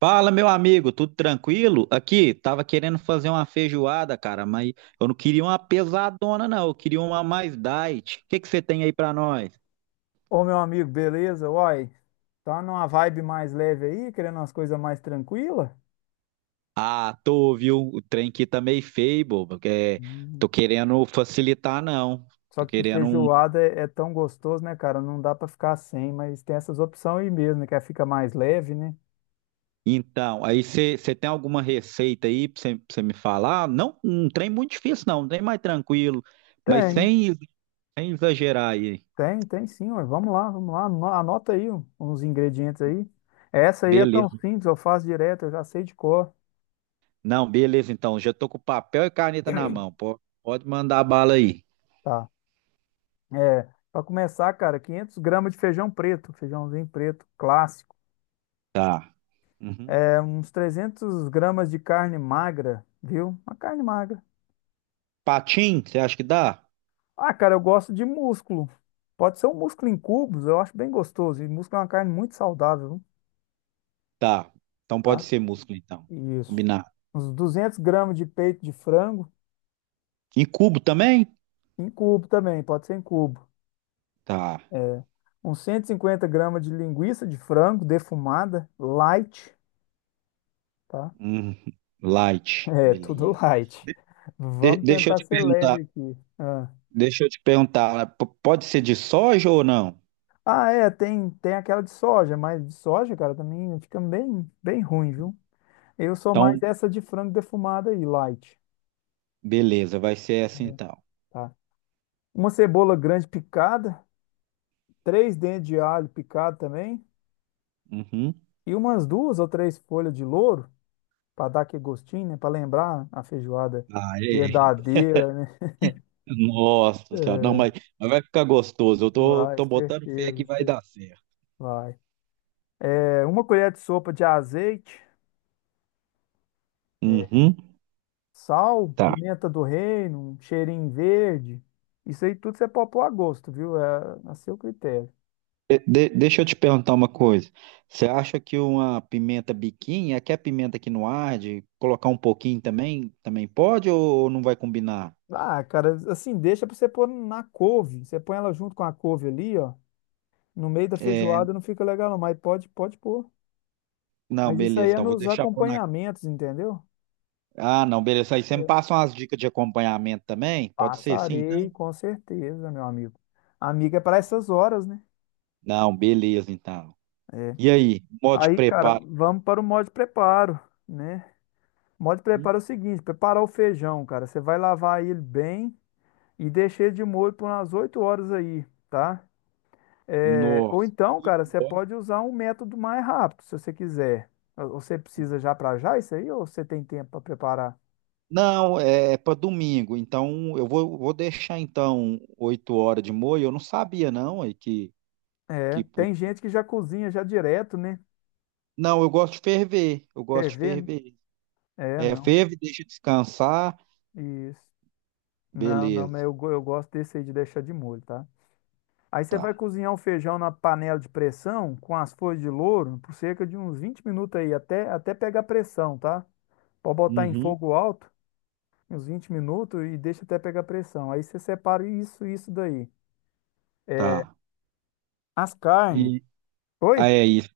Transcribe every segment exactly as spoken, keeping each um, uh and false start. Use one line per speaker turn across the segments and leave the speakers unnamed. Fala, meu amigo, tudo tranquilo? Aqui, tava querendo fazer uma feijoada, cara, mas eu não queria uma pesadona, não. Eu queria uma mais diet. O que que você tem aí pra nós?
Ô, meu amigo, beleza? Uai, tá numa vibe mais leve aí, querendo umas coisas mais tranquilas?
Ah, tô, viu? O trem aqui tá meio feio, bobo. É, tô querendo facilitar, não.
Só
Tô
que
querendo um.
feijoada é, é tão gostoso, né, cara? Não dá pra ficar sem, mas tem essas opções aí mesmo, né? Que aí fica mais leve, né?
Então, aí você tem alguma receita aí pra você me falar? Não, um trem muito difícil, não. Um trem mais tranquilo, mas
Tem,
sem, sem exagerar aí.
tem, tem sim, ué. Vamos lá, vamos lá. Ano- Anota aí ó, uns ingredientes aí. Essa aí é tão simples, eu faço direto, eu já sei de cor.
Não, beleza, então. Já tô com papel e caneta na mão. po- Pode mandar a bala aí.
Tá. É, para começar, cara, quinhentos gramas de feijão preto, feijãozinho preto clássico.
Tá. Uhum.
É, uns 300 gramas de carne magra, viu? Uma carne magra.
Patim, você acha que dá?
Ah, cara, eu gosto de músculo. Pode ser um músculo em cubos, eu acho bem gostoso. E músculo é uma carne muito saudável,
Tá. Então pode
tá?
ser músculo, então.
Isso.
Combinar.
Uns 200 gramas de peito de frango
Em cubo também?
em cubo também, pode ser em cubo.
Tá.
É, Uns 150 gramas de linguiça de frango defumada, light, tá?
Uhum. Light,
É, tudo
beleza.
light.
De-
Vamos
deixa eu
tentar
te
ser
perguntar.
leve aqui. Ah.
Deixa eu te perguntar. p- Pode ser de soja ou não?
Ah, é, tem, tem aquela de soja, mas de soja, cara, também fica bem, bem ruim, viu? Eu sou mais
Então,
essa de frango defumado aí, light,
beleza, vai ser essa então.
tá? Uma cebola grande picada, três dentes de alho picado também,
Uhum.
e umas duas ou três folhas de louro, para dar aquele gostinho, né? Para lembrar a feijoada
Aê.
verdadeira, né?
Nossa senhora. Não,
É,
mas, mas vai ficar gostoso. Eu tô,
vai,
tô botando fé
certeza,
que vai
cer-
dar certo.
vai. É, uma colher de sopa de azeite,
Uhum.
sal,
Tá.
pimenta do reino, um cheirinho verde. Isso aí tudo você pode pôr a gosto, viu? É a seu critério.
De- de- deixa eu te perguntar uma coisa. Você acha que uma pimenta biquinho, aqui é pimenta que não arde, colocar um pouquinho também, também pode ou não vai combinar?
Ah, cara, assim, deixa pra você pôr na couve. Você põe ela junto com a couve ali, ó. No meio da
É,
feijoada não fica legal, não, mas pode, pode pôr.
não,
Mas isso aí
beleza.
é
Não, vou
nos
deixar por na.
acompanhamentos, entendeu?
Ah, não, beleza. Aí você me
É.
passa umas dicas de acompanhamento também? Pode ser assim,
Passarei,
então?
com certeza, meu amigo. Amiga é para essas horas, né?
Não, beleza, então.
É.
E aí, modo de
Aí, cara,
preparo?
vamos para o modo de preparo, né? O modo de
Hum,
preparo é o seguinte: preparar o feijão, cara. Você vai lavar ele bem e deixei de molho por umas oito horas aí, tá? É, ou
Nossa,
então,
oito
cara, você
horas?
pode usar um método mais rápido, se você quiser. Ou você
Hum.
precisa já para já isso aí, ou você tem tempo para preparar?
Não, é, para domingo. Então, eu vou, vou deixar então oito horas de molho. Eu não sabia não aí que
É,
que pu-
tem gente que já cozinha já direto, né?
Não, eu gosto de ferver. Eu gosto
Quer
de
ver, né?
ferver.
É,
É,
não.
ferve, deixa descansar.
Isso. Não, não, mas
Beleza.
eu, go- eu gosto desse aí de deixar de molho, tá? Aí você
Tá.
vai cozinhar o feijão na panela de pressão com as folhas de louro por cerca de uns vinte minutos aí, até, até pegar pressão, tá? Pode botar em
Uhum.
fogo alto. Uns vinte minutos e deixa até pegar pressão. Aí você separa isso e isso daí. É,
Tá.
as carnes.
E ah,
Oi?
é isso.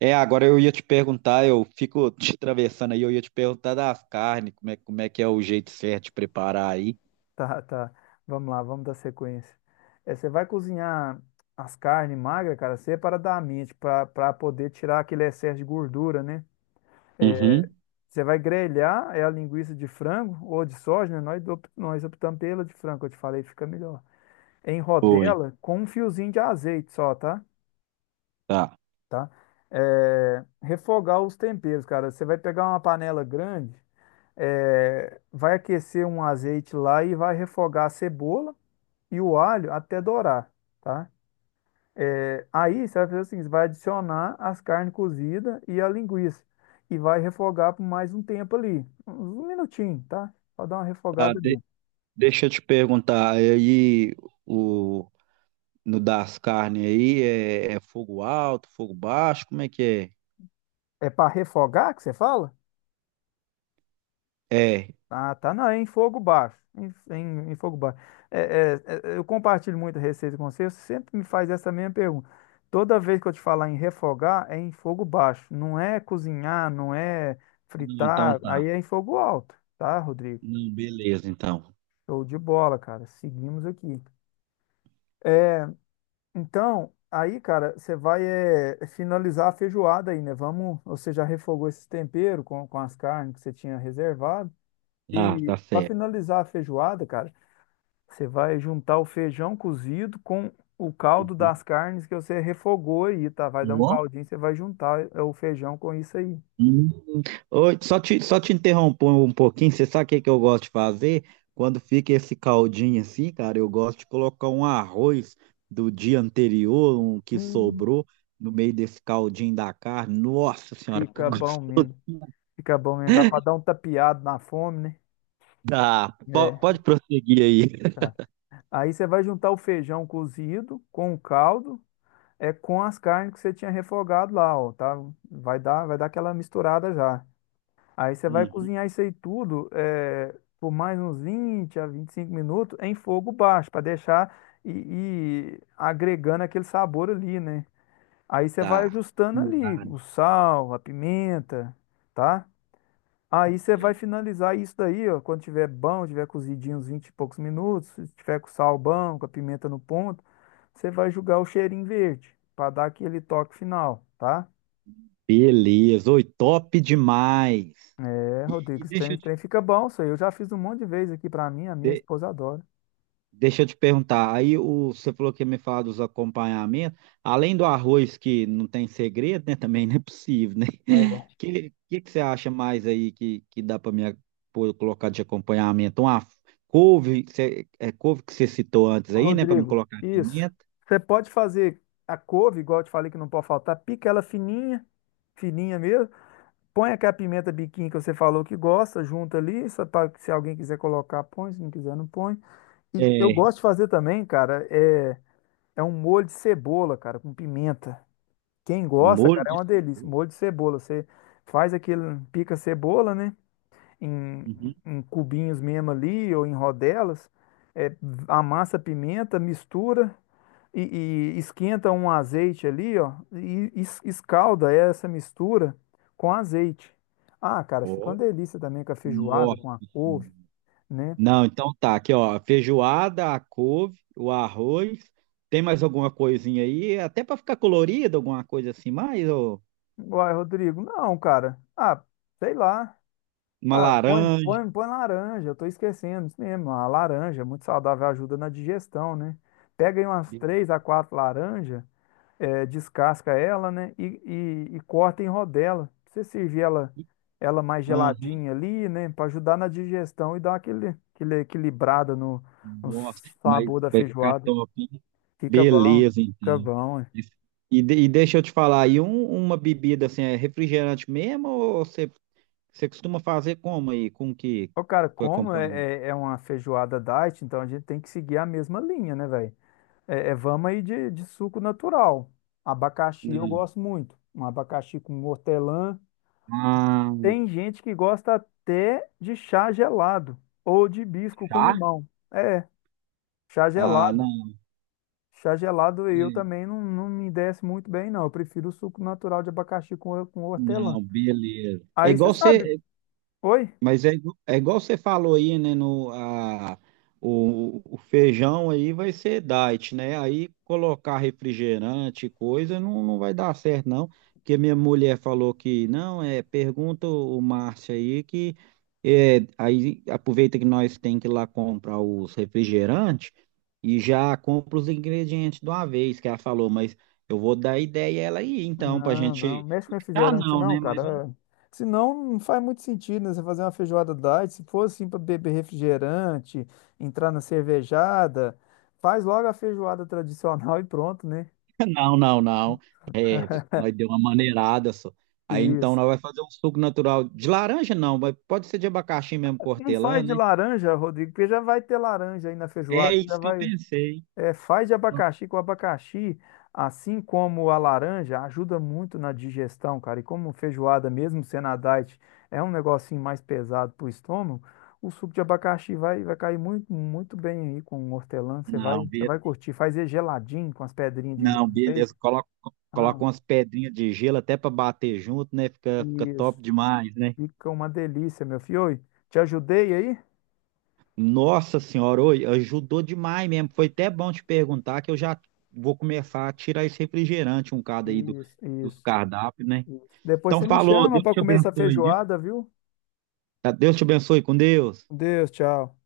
É, agora eu ia te perguntar, eu fico te atravessando aí, eu ia te perguntar das carnes, como é, como é que é o jeito certo de preparar aí.
Tá, tá. Vamos lá, vamos dar sequência. É, você vai cozinhar as carnes magras, cara, separadamente, para para poder tirar aquele excesso de gordura, né?
Uhum.
Você vai grelhar é a linguiça de frango ou de soja, né? Nós, op- nós optamos pela de frango, eu te falei, fica melhor. Em
Foi.
rodela com um fiozinho de azeite só, tá?
Tá.
Tá? É, refogar os temperos, cara. Você vai pegar uma panela grande. É, vai aquecer um azeite lá e vai refogar a cebola e o alho até dourar, tá? É, aí você vai fazer o seguinte, vai adicionar as carnes cozidas e a linguiça e vai refogar por mais um tempo ali, uns um minutinho, tá? Para dar uma
Tá,
refogada
de-
ali.
deixa eu te perguntar, aí o no das carnes aí é, é fogo alto, fogo baixo, como é que
É para refogar que você fala?
é? É.
Ah, tá, não, é em fogo baixo, em, em- em fogo baixo. É, é, é, eu compartilho muito a receita com você, você sempre me faz essa mesma pergunta. Toda vez que eu te falar em refogar, é em fogo baixo, não é cozinhar, não é
Hum, então
fritar,
tá.
aí é em fogo alto, tá, Rodrigo?
Não, beleza, então.
Show de bola, cara, seguimos aqui. É, então, aí, cara, você vai é, finalizar a feijoada aí, né? Vamos, você já refogou esse tempero com, com as carnes que você tinha reservado,
Ah,
e
tá
para
certo.
finalizar a feijoada, cara, você vai juntar o feijão cozido com o caldo
Uhum.
das carnes que você refogou aí, tá? Vai dar um
Ó.
caldinho, você vai juntar é, o feijão com isso aí.
Hum. Oi, só te, só te interrompo um pouquinho. Você sabe o que que eu gosto de fazer? Quando fica esse caldinho assim, cara, eu gosto de colocar um arroz do dia anterior, um que
Hum,
sobrou, no meio desse caldinho da carne. Nossa senhora, que
fica
gostoso.
bom mesmo. Fica bom mesmo. Dá pra dar um tapeado na fome,
Tá, po-
né?
pode
É,
prosseguir aí.
tá. Aí você vai juntar o feijão cozido com o caldo, é com as carnes que você tinha refogado lá, ó, tá? Vai dar, vai dar aquela misturada já. Aí você vai
Uhum,
cozinhar isso aí tudo eh, por mais uns vinte a vinte e cinco minutos em fogo baixo, para deixar e, e agregando aquele sabor ali, né? Aí você vai
tá,
ajustando ali o sal, a pimenta, tá? Aí você vai
é.
finalizar isso daí, ó, quando tiver bom, tiver cozidinho uns vinte e poucos minutos, se tiver com o sal bom, com a pimenta no ponto, você vai jogar o cheirinho verde, para dar aquele toque final, tá?
Beleza. Oi, top demais.
É,
E,
Rodrigo,
e
esse trem,
deixa eu
esse trem fica bom, isso aí. Eu já fiz um monte de vezes aqui pra mim, a minha
te,
esposa adora.
Deixa eu te perguntar, aí o, você falou que ia me falar dos acompanhamentos, além do arroz que não tem segredo, né? Também não é possível, né?
É.
O que, que, que você acha mais aí que, que dá para me pôr- colocar de acompanhamento? Uma couve, que você- é couve que você citou antes aí, né? Para me
Rodrigo,
colocar
isso.
pimenta.
Você pode fazer a couve, igual eu te falei que não pode faltar, pica ela fininha, fininha mesmo. Põe aquela pimenta biquinho que você falou que gosta, junta ali, só pra- se alguém quiser colocar, põe, se não quiser, não põe. E eu
É,
gosto de fazer também, cara, é, é um molho de cebola, cara, com pimenta. Quem gosta,
molho
cara, é
de
uma delícia.
cebola.
Molho de cebola, você faz aquele, pica a cebola, né? Em,
Uhum.
em cubinhos mesmo ali ou em rodelas, é, amassa a pimenta, mistura e, e esquenta um azeite ali, ó, e es- escalda essa mistura com azeite. Ah, cara, fica uma
Ó,
delícia também com a feijoada,
nossa.
com a couve, né?
Não, então tá, aqui ó, feijoada, a couve, o arroz, tem mais alguma coisinha aí? Até para ficar colorido, alguma coisa assim mais, ou
Uai, Rodrigo, não, cara. Ah, sei lá.
uma
Ah, põe,
laranja.
põe, põe laranja, eu tô esquecendo isso mesmo. A laranja, é muito saudável, ajuda na digestão, né? Pega aí umas
Be-
três a quatro laranjas é, descasca ela, né? E, e, e corta em rodela. Você servir ela, ela mais
Aham,
geladinha ali, né? Para ajudar na digestão e dar aquele, aquele equilibrada no, no
nossa, mas
sabor da
vai ficar
feijoada.
top, hein?
Fica bom,
Beleza,
fica
então.
bom. É.
E, de- e deixa eu te falar, aí um- uma bebida assim, é refrigerante mesmo, ou você você costuma fazer como aí, com que
Ô, cara,
para
como
acompanhar?
é, é, é uma feijoada diet, então a gente tem que seguir a mesma linha, né, velho? É, é, vamos aí de, de suco natural. Abacaxi eu
Não.
gosto muito. Um abacaxi com hortelã.
Ah,
Tem gente que gosta até de chá gelado ou de hibisco com
tá?
limão. É, chá
Ah,
gelado.
não,
Chá gelado eu
é.
também não, não me desce muito bem, não. Eu prefiro o suco natural de abacaxi com, com hortelã.
Não, beleza. É
Aí você
igual
sabe.
você,
Oi?
Mas é, igu- é igual você falou aí, né? No, a, o, o feijão aí vai ser diet, né? Aí colocar refrigerante, e coisa, não, não vai dar certo, não. Porque minha mulher falou que não, é, pergunta o Márcio aí que é, aí aproveita que nós tem que ir lá comprar os refrigerantes e já compra os ingredientes de uma vez, que ela falou, mas eu vou dar ideia a ela aí, então, pra
Não, não.
gente.
Mexe com
Ah,
refrigerante,
não,
não,
né? Mas um-
cara. É. Senão não faz muito sentido, né? Você fazer uma feijoada diet. Se for assim para beber refrigerante, entrar na cervejada, faz logo a feijoada tradicional e pronto, né?
não, não, não. Nós deu uma maneirada só. Aí então
Isso.
nós vai fazer um suco natural de laranja, não, mas pode ser de abacaxi mesmo com
Não
hortelã,
faz de
né?
laranja, Rodrigo, porque já vai ter laranja aí na
É
feijoada. Já
isso que eu
vai.
pensei.
É, faz de abacaxi, que o abacaxi, assim como a laranja, ajuda muito na digestão, cara. E como feijoada, mesmo sendo a diet, é um negocinho mais pesado pro estômago, o suco de abacaxi vai, vai cair muito, muito bem aí com o hortelã. Você vai,
Não,
você
be...
vai curtir. Faz ele geladinho com as pedrinhas de
não,
gelo no meio.
beleza. Coloca,
Ah,
coloca umas pedrinhas de gelo até para bater junto, né? Fica, fica
isso.
top demais, né?
Fica uma delícia, meu filho. Oi, te ajudei aí?
Nossa senhora, oi, ajudou demais mesmo. Foi até bom te perguntar que eu já vou começar a tirar esse refrigerante um cada aí do,
Isso,
dos
isso.
cardápios, né?
Depois
Então
você me
falou,
chama
Deus
para
te
comer essa
abençoe, viu?
feijoada, viu?
Tá, Deus te abençoe com Deus.
Com Deus, tchau.